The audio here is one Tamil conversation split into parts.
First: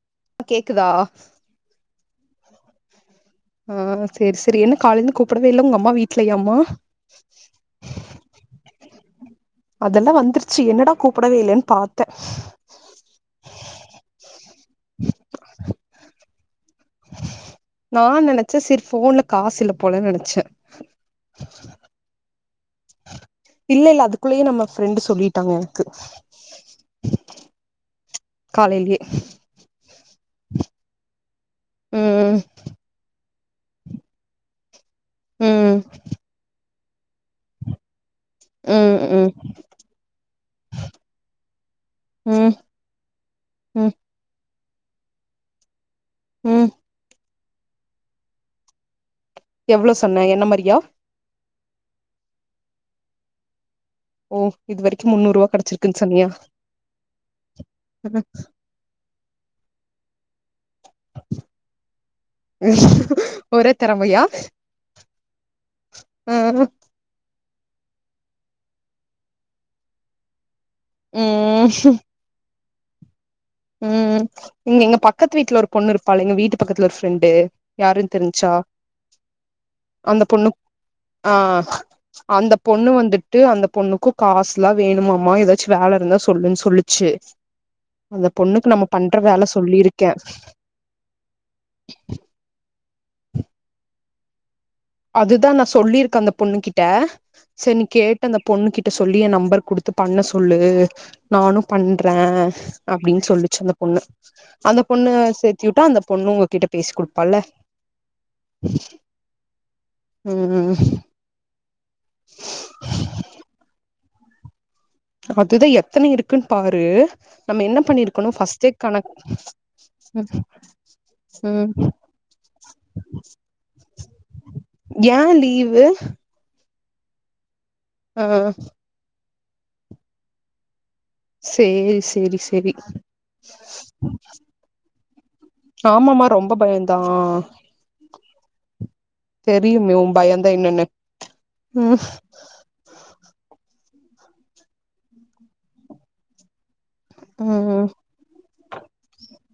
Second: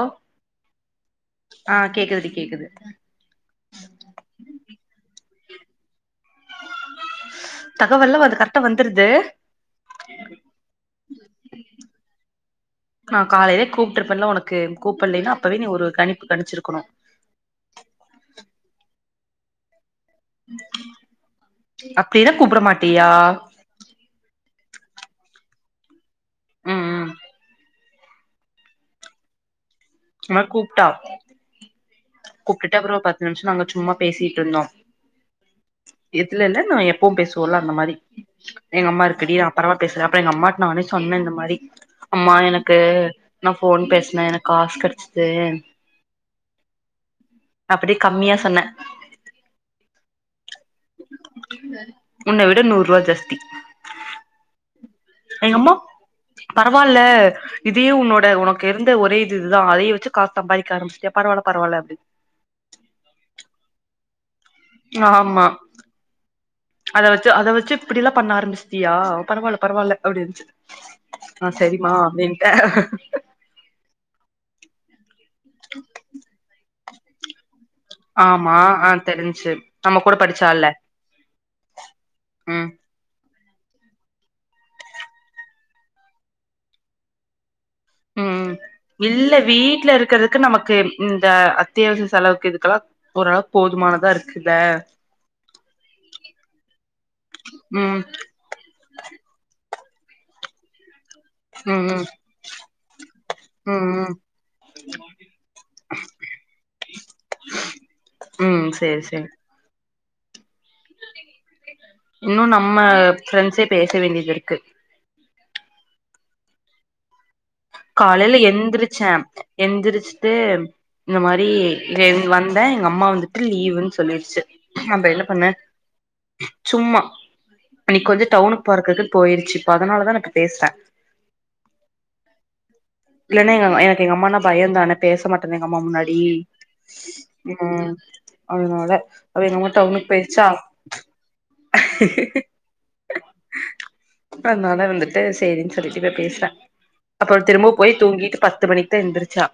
ஆ கேக்குதா ஆ கேக்குது டி கேக்குது ஆ சேரி சேரி என்ன காலந்து கூப்டவே இல்ல உங்கம்மா வீட்ல யாம்மா தகவெல்லா அது கரெக்டா வந்துருது அதெல்லா வந்துருச்சு என்னடா கூப்டவே இல்லன்னு பாத்தே நா காலையிலே கூப்ட்டுருப்பேன்ல உனக்கு கூப்டலன்னா அப்பவே நீ ஒரு கனிப்பு கணிச்சிருக்கணு நா நெனைச்சே சேரி போன்ல காசு இல்ல போல நெனைச்சே அப்டிதா கூப்ட மாட்டியா இல்ல இல்ல அதுக்குல்லையே நம்ம ஃப்ரெண்டு சொல்லிட்டாங்க எனக்கு ம் ம் காலயிலையே அவ கூப்ட்டா ம் கூப்ட்டுட்டு அப்பற பத்து நிமிஷ நாங்க சும்மா பேசிட்ருந்தோ ம் இதுல இல்ல நா எப்பவு பேசுவோலா அந்த மாரி ம் எங்கம்மா இருக்குடி ம் அப்பற பேசுறப்ப எங்கம்மகிட்ட நானே சொன்னே இந்த மாரி அம்மா ம் எனக்கு நா போன் ம் பேசினே எனக்கு காசு கெடைச்சுது ம் அப்படி கம்மியா சொன்னே எவ்ளோ சொன்ன என்னமாரியா முன்ன விட நூரூவா ஜாஸ்தி ஓ இதுவரைக் எங்கம்மாப் பரவாயில்ல இதே உன்னோட உனக் இருந்த ஒர இது இதுதா அதைய வச்சு காச சம்பதிக்க ஆரம்பிச்சுடியா பரவலா பரவலா அப்டின்னு ஒரே தெறமையா ஆமா ம் ம் அத வச்சு அத வச்சு இப்படில்லா பண்ண ஆரம்பிச்சுடியா பரவால்ல பரவால்ல அப்படின்ச்சு ஆ ம் சரிமா அப்டின்ட்டே ம் இங்க எங்க பக்கத்து வீட்ல ஒரு பொண்ணு இருப்பாலுங்க வீட்டு பக்கத்துல ஒரு ப்ரெண்டு ஆமா ஆ தெரிஞ்சு நம்ம கூட அந்த பொண்ணு படிச்சால ஆ அந்த பொண்ணு வந்துட் ட்டு அந்த பொண்ணுக்கு காசுலா வேணுமாமா ஏதாச்சு வேல இருந்தா சொல்லுன்னு சொல்லிச்சு ம் ம் இல்ல வீட்டுல சொல்லியிருக்கே இருக்குறதுக்கு நமக்கு இந்த அத்தியாவசிய செலவுக்கு இதுக்கெல்லா ஓரளவுக்கு போதுமானதா இருக்குல அதுதா நா சொல்லிருக்கே அந்த பொண்ணு கிட்ட சரி நீ ம் கேட்டு அந்த பொண்ணு கிட்ட சொல்லி எ நம்பர் குடுத்து பண்ணசொல்லு நானு ம் ம் பண்றே அப்படின்னு சொல்லுச்சு அந்த ம் பொண்ணு அந்த பொண்ணு சேத்திவிட்டா அந்த பொண்ணு உங்ககிட்ட பேசி குடுப்பால ம் சேரி சேரி ம் இன்னு நம்ம ப்ரண்ட்ஸே பேச வேண்டியது இருக்கு அதுதா எத்தன இருக்குன்னு பாரு நம்ம என்ன பண்ணிருக்கணு காலைல ஃபர்ஸ்டே எந்திரிச்சே கணக் எந்திரிச்சுட்டு இந்த மாரி ம் இவ வந்தே எங்கம்மா வந்துட்டு லீவுன்னு சொல்லிடுச்சு அப்ப என்ன பண்னே லீவு ஏ [unintelligible] சும்மா இன்னைக்கு ஆ கொஞ்ச டவுனு போறதுருக்கு போயிருச்சு இப்ப அதனாலதா இப்ப பேசுறே சே சேரி சேரி பயந்தான பேச மாட்டென்னா எங்கம்மா முன்னாடி ஆமாமா ரொம்ப பயந்தா ம் அதனால அவ எங்க அம்மா தெரியுமே ஊ டவுனுக்கு போயிருச்சா பயந்தா என்னன்னு ம் அதனால வந்துட்டு சேரின் சொல்லிட்டு இப்ப பேசுறே அப்பறோ திரும்புவு ம் போய் தூங்கிட்டு பத்து மணி தெ எந்திரிச்சா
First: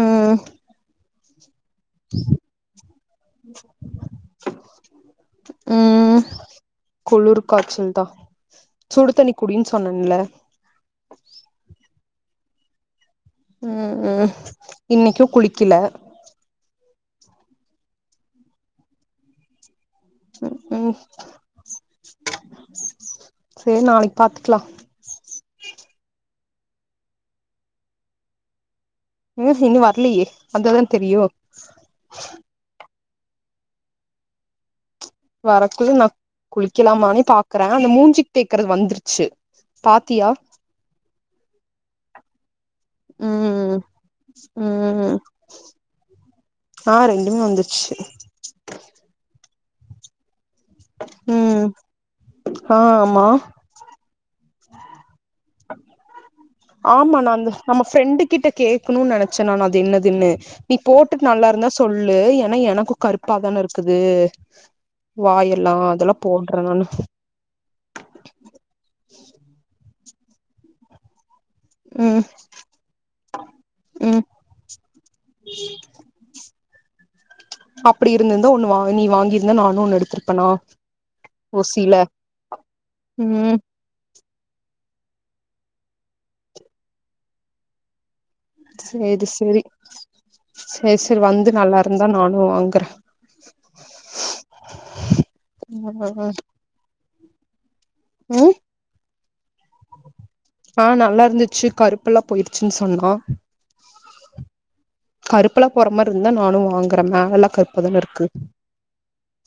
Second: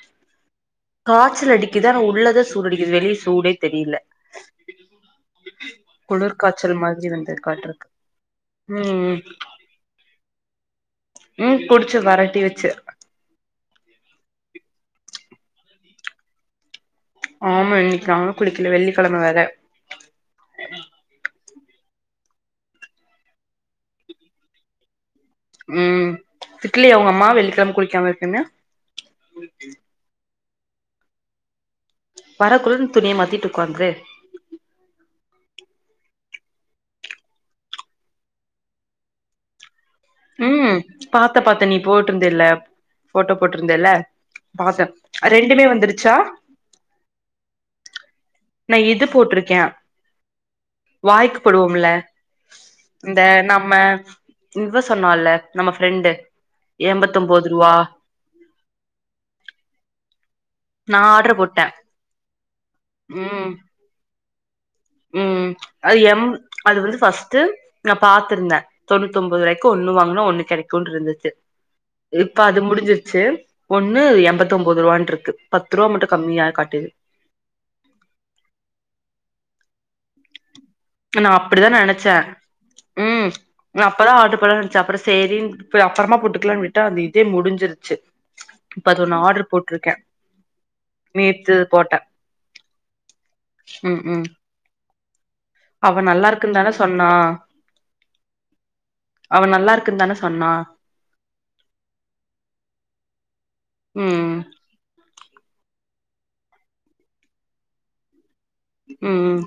ம் காச்சல் அடி க்கிதான உள்ளதா சூடு அடிக்குது வெளிய சூடே தெரியல ம் குளுர் காச்சல் மாரி குளிர் வந்துருகாட்ருக்கு ம் ம் இன் சொன்னேன்ல்ல ம் குடிச்சு வரட்டி வச்சு ம் ம் இன்னிக்கு குளிக்கல ஆமா இன்னிக்கி நானு குளிக்கல வெள்ளிக்கெழம வேற ம் ம் சரி நாளைக் பாத்துக்கலா ம் திட்லியா உங்கம்மா வெள்ளிக்கெழம குளிக்காம இருக்குன்னு நியூஸ் இன்னு வர்லியே வந்த தா தெரியு மர குளுருன் துணிய மாத்திட்டுக்குக்காந்துரு வறக்குள்ள நா குளிக்கலாமானு பாக்குறே அந்த மூஞ்சிக்கு தேக்கறது வந்துருச்சு பாத்தியா ம் பாத்த பாத்த நீ போட்ருந்தல ஃபோட்டோ ம் போட்ருந்தல்ல பாத்தே ம் ரெண்டுமே வந்துருச்சா ஆ ரெண்டுமே வந்துர்ச்சு நா இது போட்ருக்கே ம் வாய்க்குப்படுவோம்ல ஆ ஆமா இந்த நம்ம இவ சொன்னால நம்ம ஃப்ரெண்டு ஆமா நா எம்பத்தொம்போது அந்தஃப் ரூவா நம்ம ஃப்ரெண்டு கிட்ட கேட்கணு நெனைச்சே நா அது என்னதுன்னு நீ நா போட்டுட்டு ஆர்டர் நல்லா போட்டே இருந்தா சொல்லு ஏன்னா எனக்கு ம் கருப்பாதான இருக் க்குது வாயெல்லா அதெல்லா போட்ற நானு து நா பாத்திருந்தே தொண்ணூத்து ஒம்போது ரூவாய்க்கு ஒண்ணு வாங்குனா ஒண்ணு கெடைக்குண்டுருந்தது ம் இப்ப அது முடிஞ்சிருச்சு ஒண்ணு ம் எம்பத்தொம்பது ரூபான்ருக்கு பத்து ரூபா மட்டு கம்மியா காட்டுது அப்படி இருந்துந்தா ஒண்ணு வா நீ வாங்கியிருந்த நானு ஒண்ணு எடுத்திருப்பனா நா ஓ அப்படிதா சீல நெனைச்சே ம் ந அப்பதா ஆடர் போலா நென்ச்ச அப்றோ சேரின்னு பே அப்பறமா போட்டுக்கலான் விட்டா அந்த இதே முடிஞ்சிருச்சு இப்ப அது ஒண்ணு சேரி ஆர்டர் சேரி போட்ருக்க சரி சரி வந்து நேத்து போட்ட நல்லாருந்தா நானு வாங்குறே ம் ம் அவ நல்லாருக்குன் தான சொன்னா ம் அவ நல்லா இருக்குன் தான சொன்னா ஆ நல்லா இருந்துச்சு கருப்புல்லா போயிருச்சுன்னு சொன்னா ம் கருப்ல்லா போற மாரி இருந்தா நானு வாங்குற மேவல்லா கருப்பாதான இருக்கு ம்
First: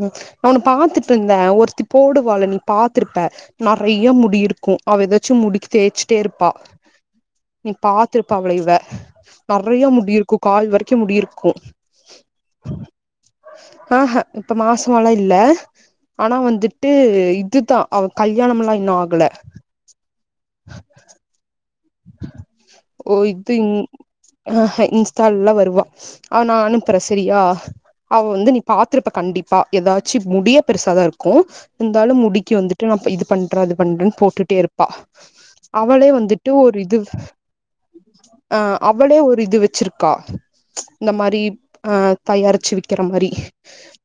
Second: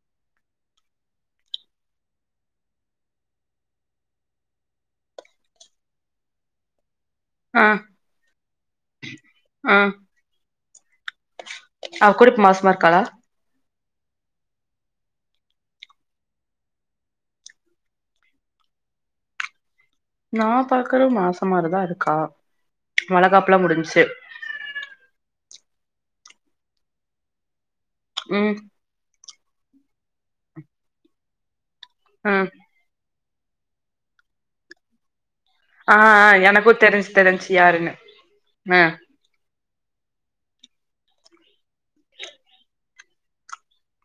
ம் அவனு பாத்துட்டுருந்தே ஒருத்தி போடுவால நீ பாத்துருப்ப நறைய முடி இருக்கு அவ ஏதாச்சு முடி தேய்ச்சுட்டே இருப்பா ஆ நீ பாத்துருப்ப அவள இவ ஆ நறையா முடி இருக்கு கால் வரைக்கு முடி இருக்கு அவ கூர இப் மாசமா இருக்காளா ஆஹ இப்ப மாசமாலா இல்ல ஆனா வந்துட்டு இதுதா அவ கல்யாணமல்லா இன்னும் ஆகல நா பாக்குற மாச மாரிதா இரு ஓ இதுங் ஆஹ இன்ஸ்டால்லா வருவா அவ நா அனுப்புற செரியா அவ வந்து ம் நீ பாத் ருப்ப கண்டிப்பா ஏதாச்சு முடியே பெருசாதா இருக்கு இருந்தாலு ம் முடிக்கு வந்து ட்ரு நா இது பண்ற அது பண்றேன்னு போட்டுட்டே இருப்பா ஆ அவளே ஆ வந்து ட்டு எனக்கு ஒரு இது தெரிஞ்சு தெரிஞ்சு யாருன்னு ஆ அவளே ஒரு இது வச்சிரு க்கா இந்த மாரி ஆ தயாரிச்சு விக்கிற மாரி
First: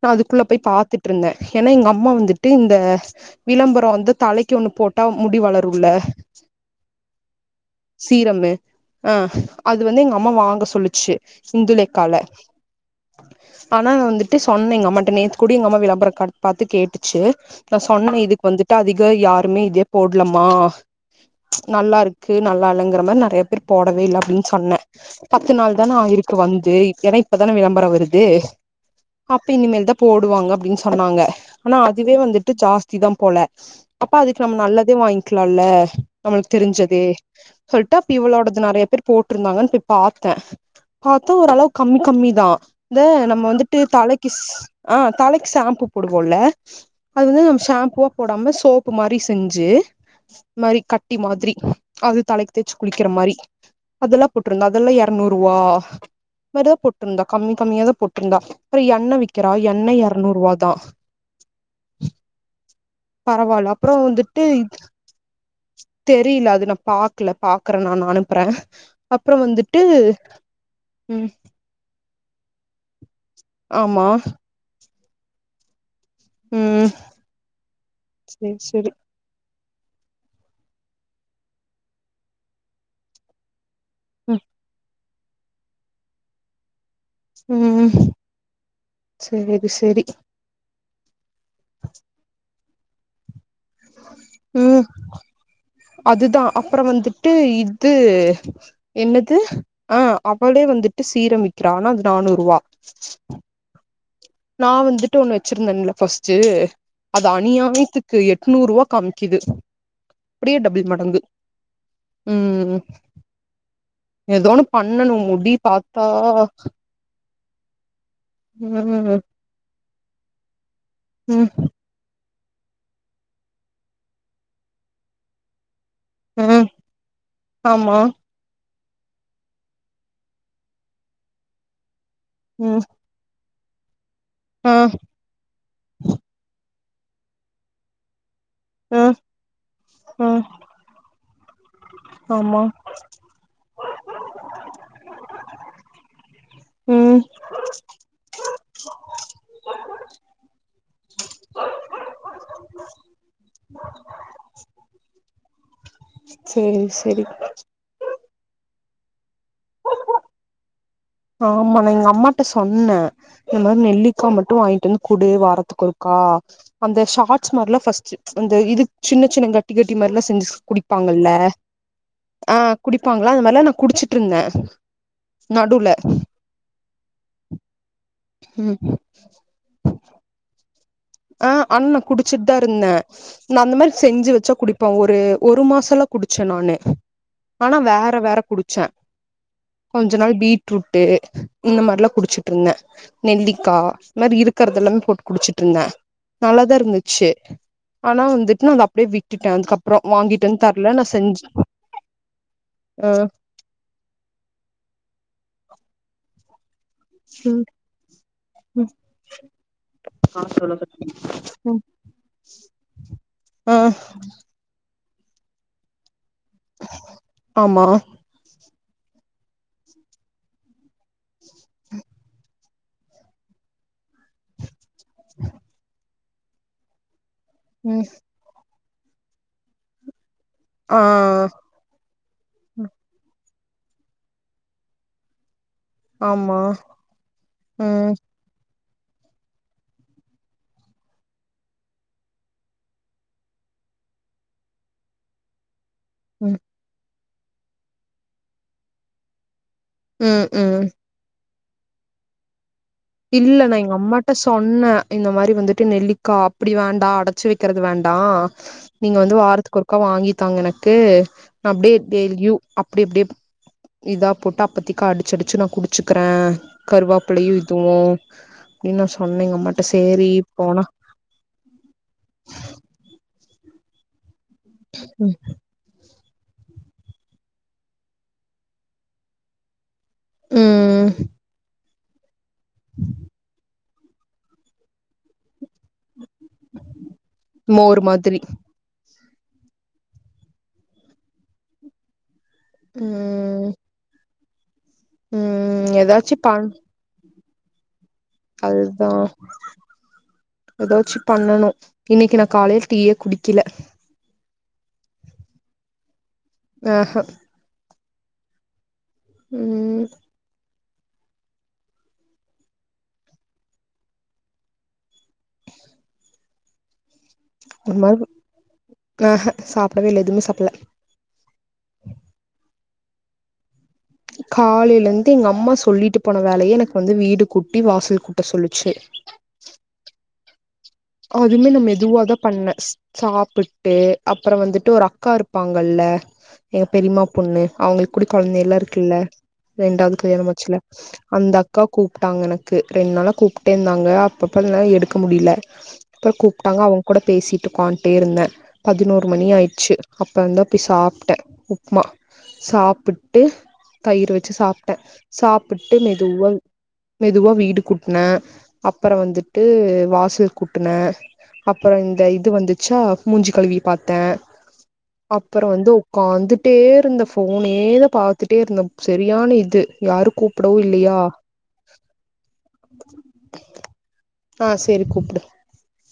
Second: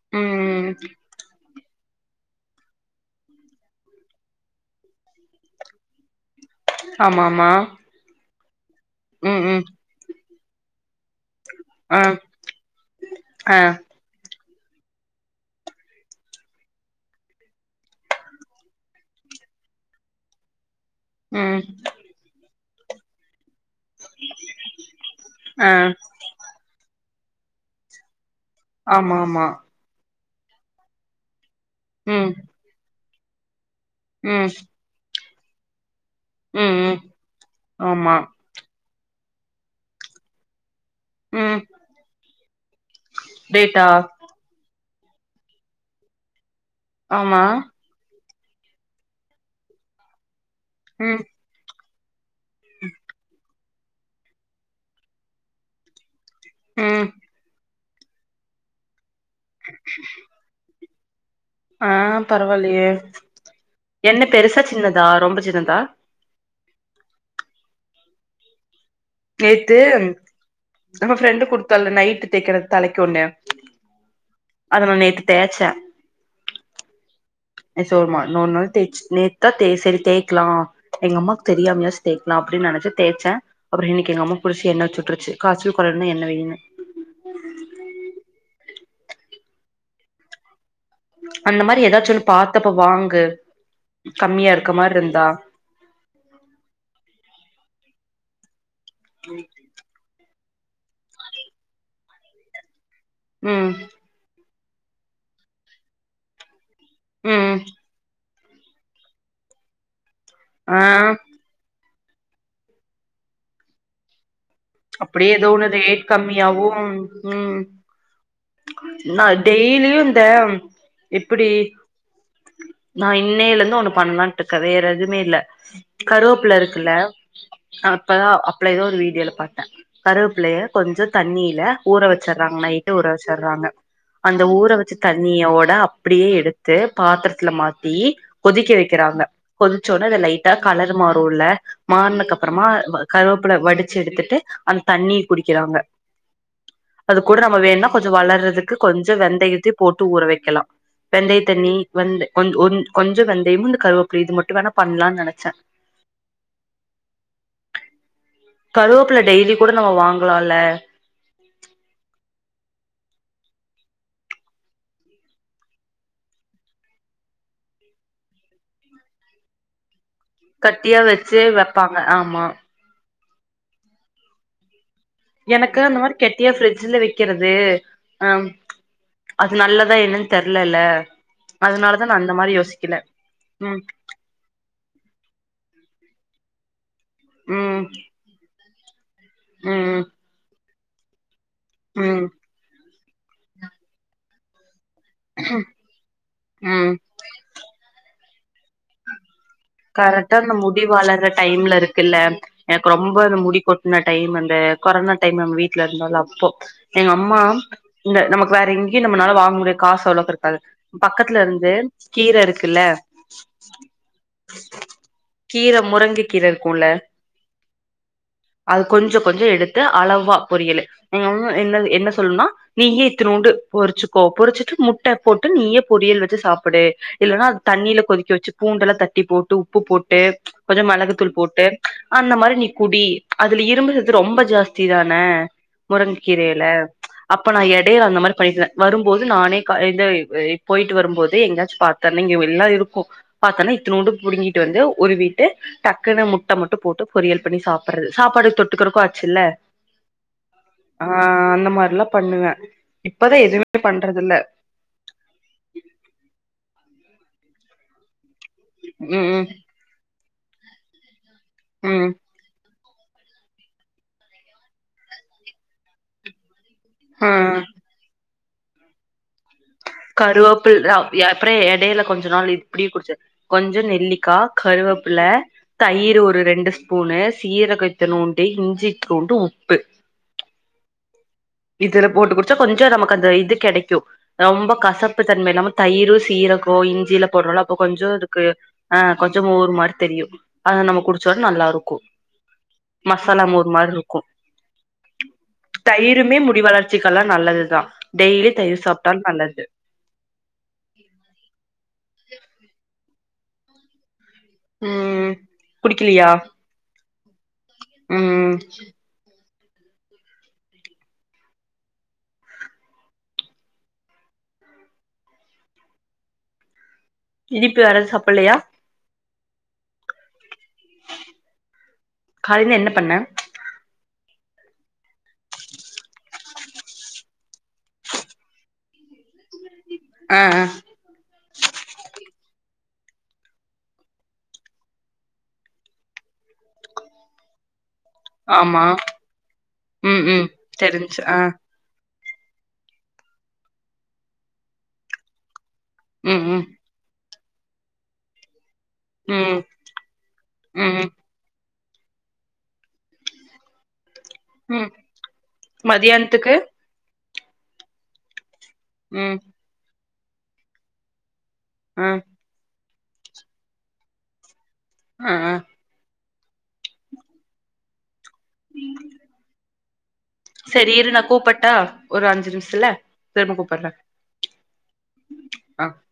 நா ம் அதுக்குள்ள போய் ம் பாத்துட்டு இருந்த ஏன்னா எங்க அம்மா வந்துட்டு இந்த விளம்பரோ வந்து தலைக்கு ஒன்னு போட்டா முடி வளரும்ல ஆமா ஆமா சீரம்மு ஆ ம் ம் அது வந்து எங்க அம்மா வாங்க சொல்லிச்சு ஆ இந்துலேக்கால ஆ ஆனா நா வந்துட் டு சொன்னே எங்க அம்மாட்ட நேத்து கூடி எங்க அம்மா விளம்பர காட் பாத்து கேட்டுச்சு நா சொன்னே இதுக்கு வந்துட்டு அதிக யாருமே இதே போட்லமா ம் நல்லாருக்கு நல்லா இல்லங்கற மாரி நெறைய பேர் போடவே இல்ல அப்டின்னு சொன்ன பத்து ஆ நாள் தான ஆயிருக் கு வந்து ஏன்னா இப்ப தான விளம்பரம் வருது ஆமா ஆமா அப்ப இனிமேல் தா போடுவாங்க அப்டின்னு சொன்னாங்க ஆனா அதுவே ம் வந்துட்டு ஜாஸ்தி தா போல அப்ப அதுக்கு ம் நம்ம நல்ல தே வாங்கிக்கலால்ல நம்மளுக்கு ம் ம் தெரிஞ்சதே சொல்ட்டு அப்ப ஆமா இவளோட இது நெறைய பேர் போட்ருந்தாங்கன்னு போய் பாத்த பாத்தா ம் ஓரளவுக் கம்மி கம்மி தா இந்த நம்ம வந்துட்டு டேட்டா தலைக் கிஷ் ஆ தலைக்கு ஷாம்பு போடுவோம்ல அது ஆமா வந்து நம் ஷாம்புவா போடாம சோப்பு மாரி செஞ்சு மாரி கட்டி ம் மாதிரி அது தலைக்கு தேய்ச்சு குளிக்கிற மாரி அதெல்லா போட்ருந்த அதெல்லா எரநூறுவா மாரிதா ம் போட்ருந்தா கம்மி கம்மியாதா போட்ருந்தா அப்ற எண்ணெ விக்கிறா எண்ணெ எரநூறுவாதா ஆ பரவாயில்லியே பரவால்ல அப்றோ எண்ணெ பெருசா சின்னதா ரொம்ப சின்னதா தெரியல அது நா பாக்கல பாக்குற நானு அனுப்புற நேத்து நம்ம ம் ஃப்ரெண்டு் குடுத்தால்ல நைட்டு தேக்கற தலைக்கு ஒன்னு ஆமா அத நா நேத்து தேச்ச ம் நீ சொல்மா இன்னொரு சேரி நாள் சேரி தேச்சு நேத் நா சேரி தேய்க்கலா எங்க அம்மாவுக்கு தெரியாமையாச்சு தேய்க்கலா அப்டின்னு நெனைச்சு தேச்ச அப்புற இன்னைக்கு எங்க அம்மா ம் புடிச்சு எண்ண வெச்சு விட்டுருச்சு காய்ச்சல் கொறையணுன்னா எண்ண வெய்னு ம் சேரி சேரி அந்த மாரி ஏதாச்சு ஒன்னு பாத்தப்ப வாங்கு கம்மியா இருக்க ம் மாரி இருந்தா அதுதா அப்புறம் வந்துட்டு இது என்னது ஆ அவளே வந்துட்டு சீரம் விக்கிறா ஆனா அது நானூறுவா ம் நா வந்துட்டு ஒண்ணு வச்சிருந்தேன்ல ஃபர்ஸ்ட்டு அது ம் அநியாயத்துக்கு எ நூரூவா காமிக்குது அப்டியே ஆ டபுள் மடங்கு ம் ஏதோன்னு பண்ணணு அப்டியே ஏதோ முடி ஒன்னு ரேட் பாத்தா கம்மியாவு ம் ம் நா டெய்லியும் இந்த எப்படி ம் நா இன்னைல இருந்து ஒண்ணு பண்ணலான்ட்டு இருக்கே வேற எதுவுமே இல்ல கருவேப்புல ம் இருக்குல்ல ஆமா அப்பதா அப்பல ஏதோ ஒரு வீடியோல பாத்தே கருவேப்பல்லைய கொஞ்ச தண்ணியில ஊற வச்சர்றாங்க ம் நைட்டு ஊற வச்சர்றாங்க அந்த ஊற ஆ வச்சு தண்ணியோட அப்படியே எடுத்து பாத்ரத்துல மாத்தி கொதிக்க ஆ வைக்கிறாங்க கொதிச்சொனே அத ஆ லைட்டா கலர் மாறுல்ல ஆமா மாறினக்கப்பறமா கருவப்பில வடிச்சு எடுத்துட்டு அந்த தண்ணி குடிக்கிறாங்க அது ம் கூட நம்ம வேணும்னா கொஞ்ச வளர்றதுக் கொஞ்ச வெந்தையத்தயு போட்டு ஊற வைக்கலா வெந்தய தண்ணி வெந்தை வெந்து கொஞ் கொஞ்ச வெந்தயமு இந்த கருவப்பல இது மட்டு வேணா பண்ணலான் நெனைச்சே சேரி சரி கருவேப்புல டெய்லி கூட நம்ம வாங்கலால ஆமா நா எங்கம்மாட்ட சொன்னே இந்த மா நெல்லிக்கா மட்டு வாங்கிட்டு வந்து குடு வாரத்துக்கு ஒருக்கா அந்த ஷார்ட்ஸ் மாரிலா பர்ஸ்ட்டு அந்த இது சின்ன சின்ன கட்டி கட்டி மாரிலா ஜூஸ் கட்டியா குடிப்பாங்கல்ல வச்சு வெப்பாங்க ஆமா ஆ குடிப்பாங்கல அந்த மாரிலா நா குடிச்சுட்ருந்தே எனக்கு அந்த மாரி கெட்டியா ஃபிரிட்ஜ்ல வைக்கிறது அம் ம் அப் இது நல்லதா என்னன் தெர்லல ஆ ஆனா நா குடிச்சிட்டுதா இருந்தே அந்த ம் மாரி செஞ்சு வச்சா குடிப் இப்ப ஒரு ஒரு மாசல்லா குடிச்சே நானு ஆனா ம் வேற வேற குடிச்சே ம் கொஞ்ச நாள் பீட்ரூட்டு இந்த மாரிலா ம் குடிச்சுட்ருந்தே நெல்லிக்கா இந்த மாரி இருக்கிறதெல்லாமே போட்டு குடிச்சிட்ருந்தே நல்ல தா ம் இருந்துச்சு ஆனா வந்துட்டு நா அத அப்படியே விட்டுட்டே அதுக்கப் கரெக்டா அந்த முடி வளர்ற டைம்ல இருக்குல்ல எனக்கு ஆ ரொம்ப அந்த முடி கொட் இந்த டைம் அந்த கொரோனா டைம் நம்ம வீட்டுல இருந்தோல அப்போ எங்கம்மா ம் இந்த நமக்கு வேற ம் எங்கேயு நம்மளால வாங்க முடியாது காசு அவ்வளவுக்கு ஆ இருக்காது சொல்லுங்க பக்கத்துல இருந்து ம் கீர இருக்குல ஆ கீர முருங்க கீர இருக்குல்ல ஆமா அது கொஞ்ச கொஞ்ச எடுத்து அளவா பொரியலு ங்க என்ன என்ன சொல்லனுனா நீயே இத்துனூண்டு பொரிச்சுக்கோ பொறிச்சிட்டு முட்ட போட்டு நீயே பொரியல் வச்சு சாப்பிடு இல்லன்னா அது தண்ணியில ம் கொதிக்க வச்சு பூண்டெல்லா தட்டி போட்டு உப்பு போட்டு கொஞ்ச ஆ மெளகுத்தூள் போட்டு அந்த மாரி நீ குடி அதுல இரும்புசத்து ரொம்ப ஜாஸ்தி தான முருங்க ஆமா கீரைல அப்ப நா எடையில ம் அந்த மாரி பண்ணிடுவே வரும்போது நானே க இந்த இது போயிட்டு வரும்போதே எங்கேயாச்சும பாத்தேனா இங்க எல்லா இருக்கு பாத்தனா இத்துனூண்டு புடுங்கிட்டு வந்து உருவிட்டு டக்குன்னு முட்ட ம் மட்டு போட்டு பொரியல் பண்ணி சாப்பறது சாப்பாடுக்கு தொட்டுக்கிறக்கு ஆச்சுல ம் ம் ஆ அந்த மாரிலா பண்ணுவே இப்பதா இல்ல நா எதுவுமே எங்க அம்மாட்ட பண்றதில்ல சொன் ன இந்த மாரி வந்துட்டு நெல்லிக்கா அப்டி வேண்டா அடைச்சு வைக்கிறது வேண்டா நீங்க ம் வந்து ம் வாரத்துக்கு ஒருக்கா வாங்கித்தாங்க எனக்கு அப்டியே ம் டெய்ல்யு அப்டி அப்டி இதா போட்டு அப்பத்திக்கு அடிச் அடிச்சு நா குடிச்சிக்கறே ஆ கருவாப்பிலயு ம் அப்டின் நா சொன்னே எங் அம்மாட் கருவாப்பில் ஆ யப்றே எடைல கொஞ்ச நாள் இப்டி குடிச்சே கொஞ்சோ நெல்லிக்கா கருவாப்பில ம் தயிர் ஒரு ரெண்டு ஸ்பூனு சீரகோ இத்துனூன்டு இஞ்சி, தூண்டு உப்பு ம் இதுல போட்டு குடிச்சா கொஞ்சோ நமக் அந்த இது கெடைக்கு ரொம்ப கசப்பு தன்ம இல்லாம தயிரு, சீரகோ, இஞ்சிலா போட்றோல அப்போ மோர் கொஞ்சோ மாதிரி இதுக்கு ஆ கொஞ்சோ மோர் மாரி தெரியு அத்னா நம்ம குடிச்சோன் நல்லாருக்கு மசாலா ம் மோர் மார்ருக்கு ம் எதாச்சி முடி வளர்ச்சிக்கல்லா நல்லது தா டெய்லி தயிர் சாப்ட்டால் நல்லது எதாச்சு பண்ணனு இன்னைக் நா காலைல் டீயே குடிக்கில ம் குடிக்கிலயா ஹேஹும் ம் ம் இனிப்பு வேற எது சாப்பல்லயா ஹேஹும் சாப்டவே இல்ல எதுமே சாப்பில்ல காலைல என்ன பண்ண காலைலிந்து எங்கம்மா சொல்லிட்டு போன வேலையே எனக் வந்து வீடு கூட்டி வாசல் கூட்ட சொல்லுச்சி ஆ ஆ அதுமே நம் மெதுவாதா பண்ணே சாப்புட்டு அப்பறோ வந்துட்டு ஒரு அக்கா இருப்பாங்கல்ல ஏ பெரிம்மா பொண்ணு அவுங்ள்க் கூடி கொழந்தைல்லா ஆமா இருக்குல்ல ரெண்டாவ்து ம் ம் கல்யாணம் ஆச்சுல்ல தெரிஞ்சு ஆ அந்த அக்கா கூப்ட்டாங்க எனக்கு ரெண் நாளா கூப்ட்டே இருந்தாங்க அப்ப பண்ண எடுக்க முடியில அப்றோ ம் ம் கூப்ட்டாங்க அவுங் கூட பேசிட்டு ஒக்காந்ட்டே இருந்தே பதினோரு மணி ம் ஆயிட்ச்சி அப்பறந்தா போய் ம் சாப்ட்டே உப் மா சாப்பிட்டு தயிர் வெ ச்சி ம் சாப்ட்டே சாப்பிட்டு மெதுவா மதியானத்துக்கு மெதுவா வீடு கூட்னே அப்பறோ ம் வந்துட்டு வாசல் கூட்டுனே அப்பறோ ஆ இந்த இது வந்து ச்சா மூஞ்சி கழுவி பாத்தே ஆ ஆ அப்பறோ வந்து ஒக்காந்துட்டே இருந்தே ஃபோனே தா பாத்துட்டே இருந்தே செரியான இது யாரு கூப் சரி இரு நா கூப்பட்டா ஒரு அஞ்சு நிம்ஷ்த்துல திரும்ப கூப்பட்றே ஆ சேரி கூப்டு அ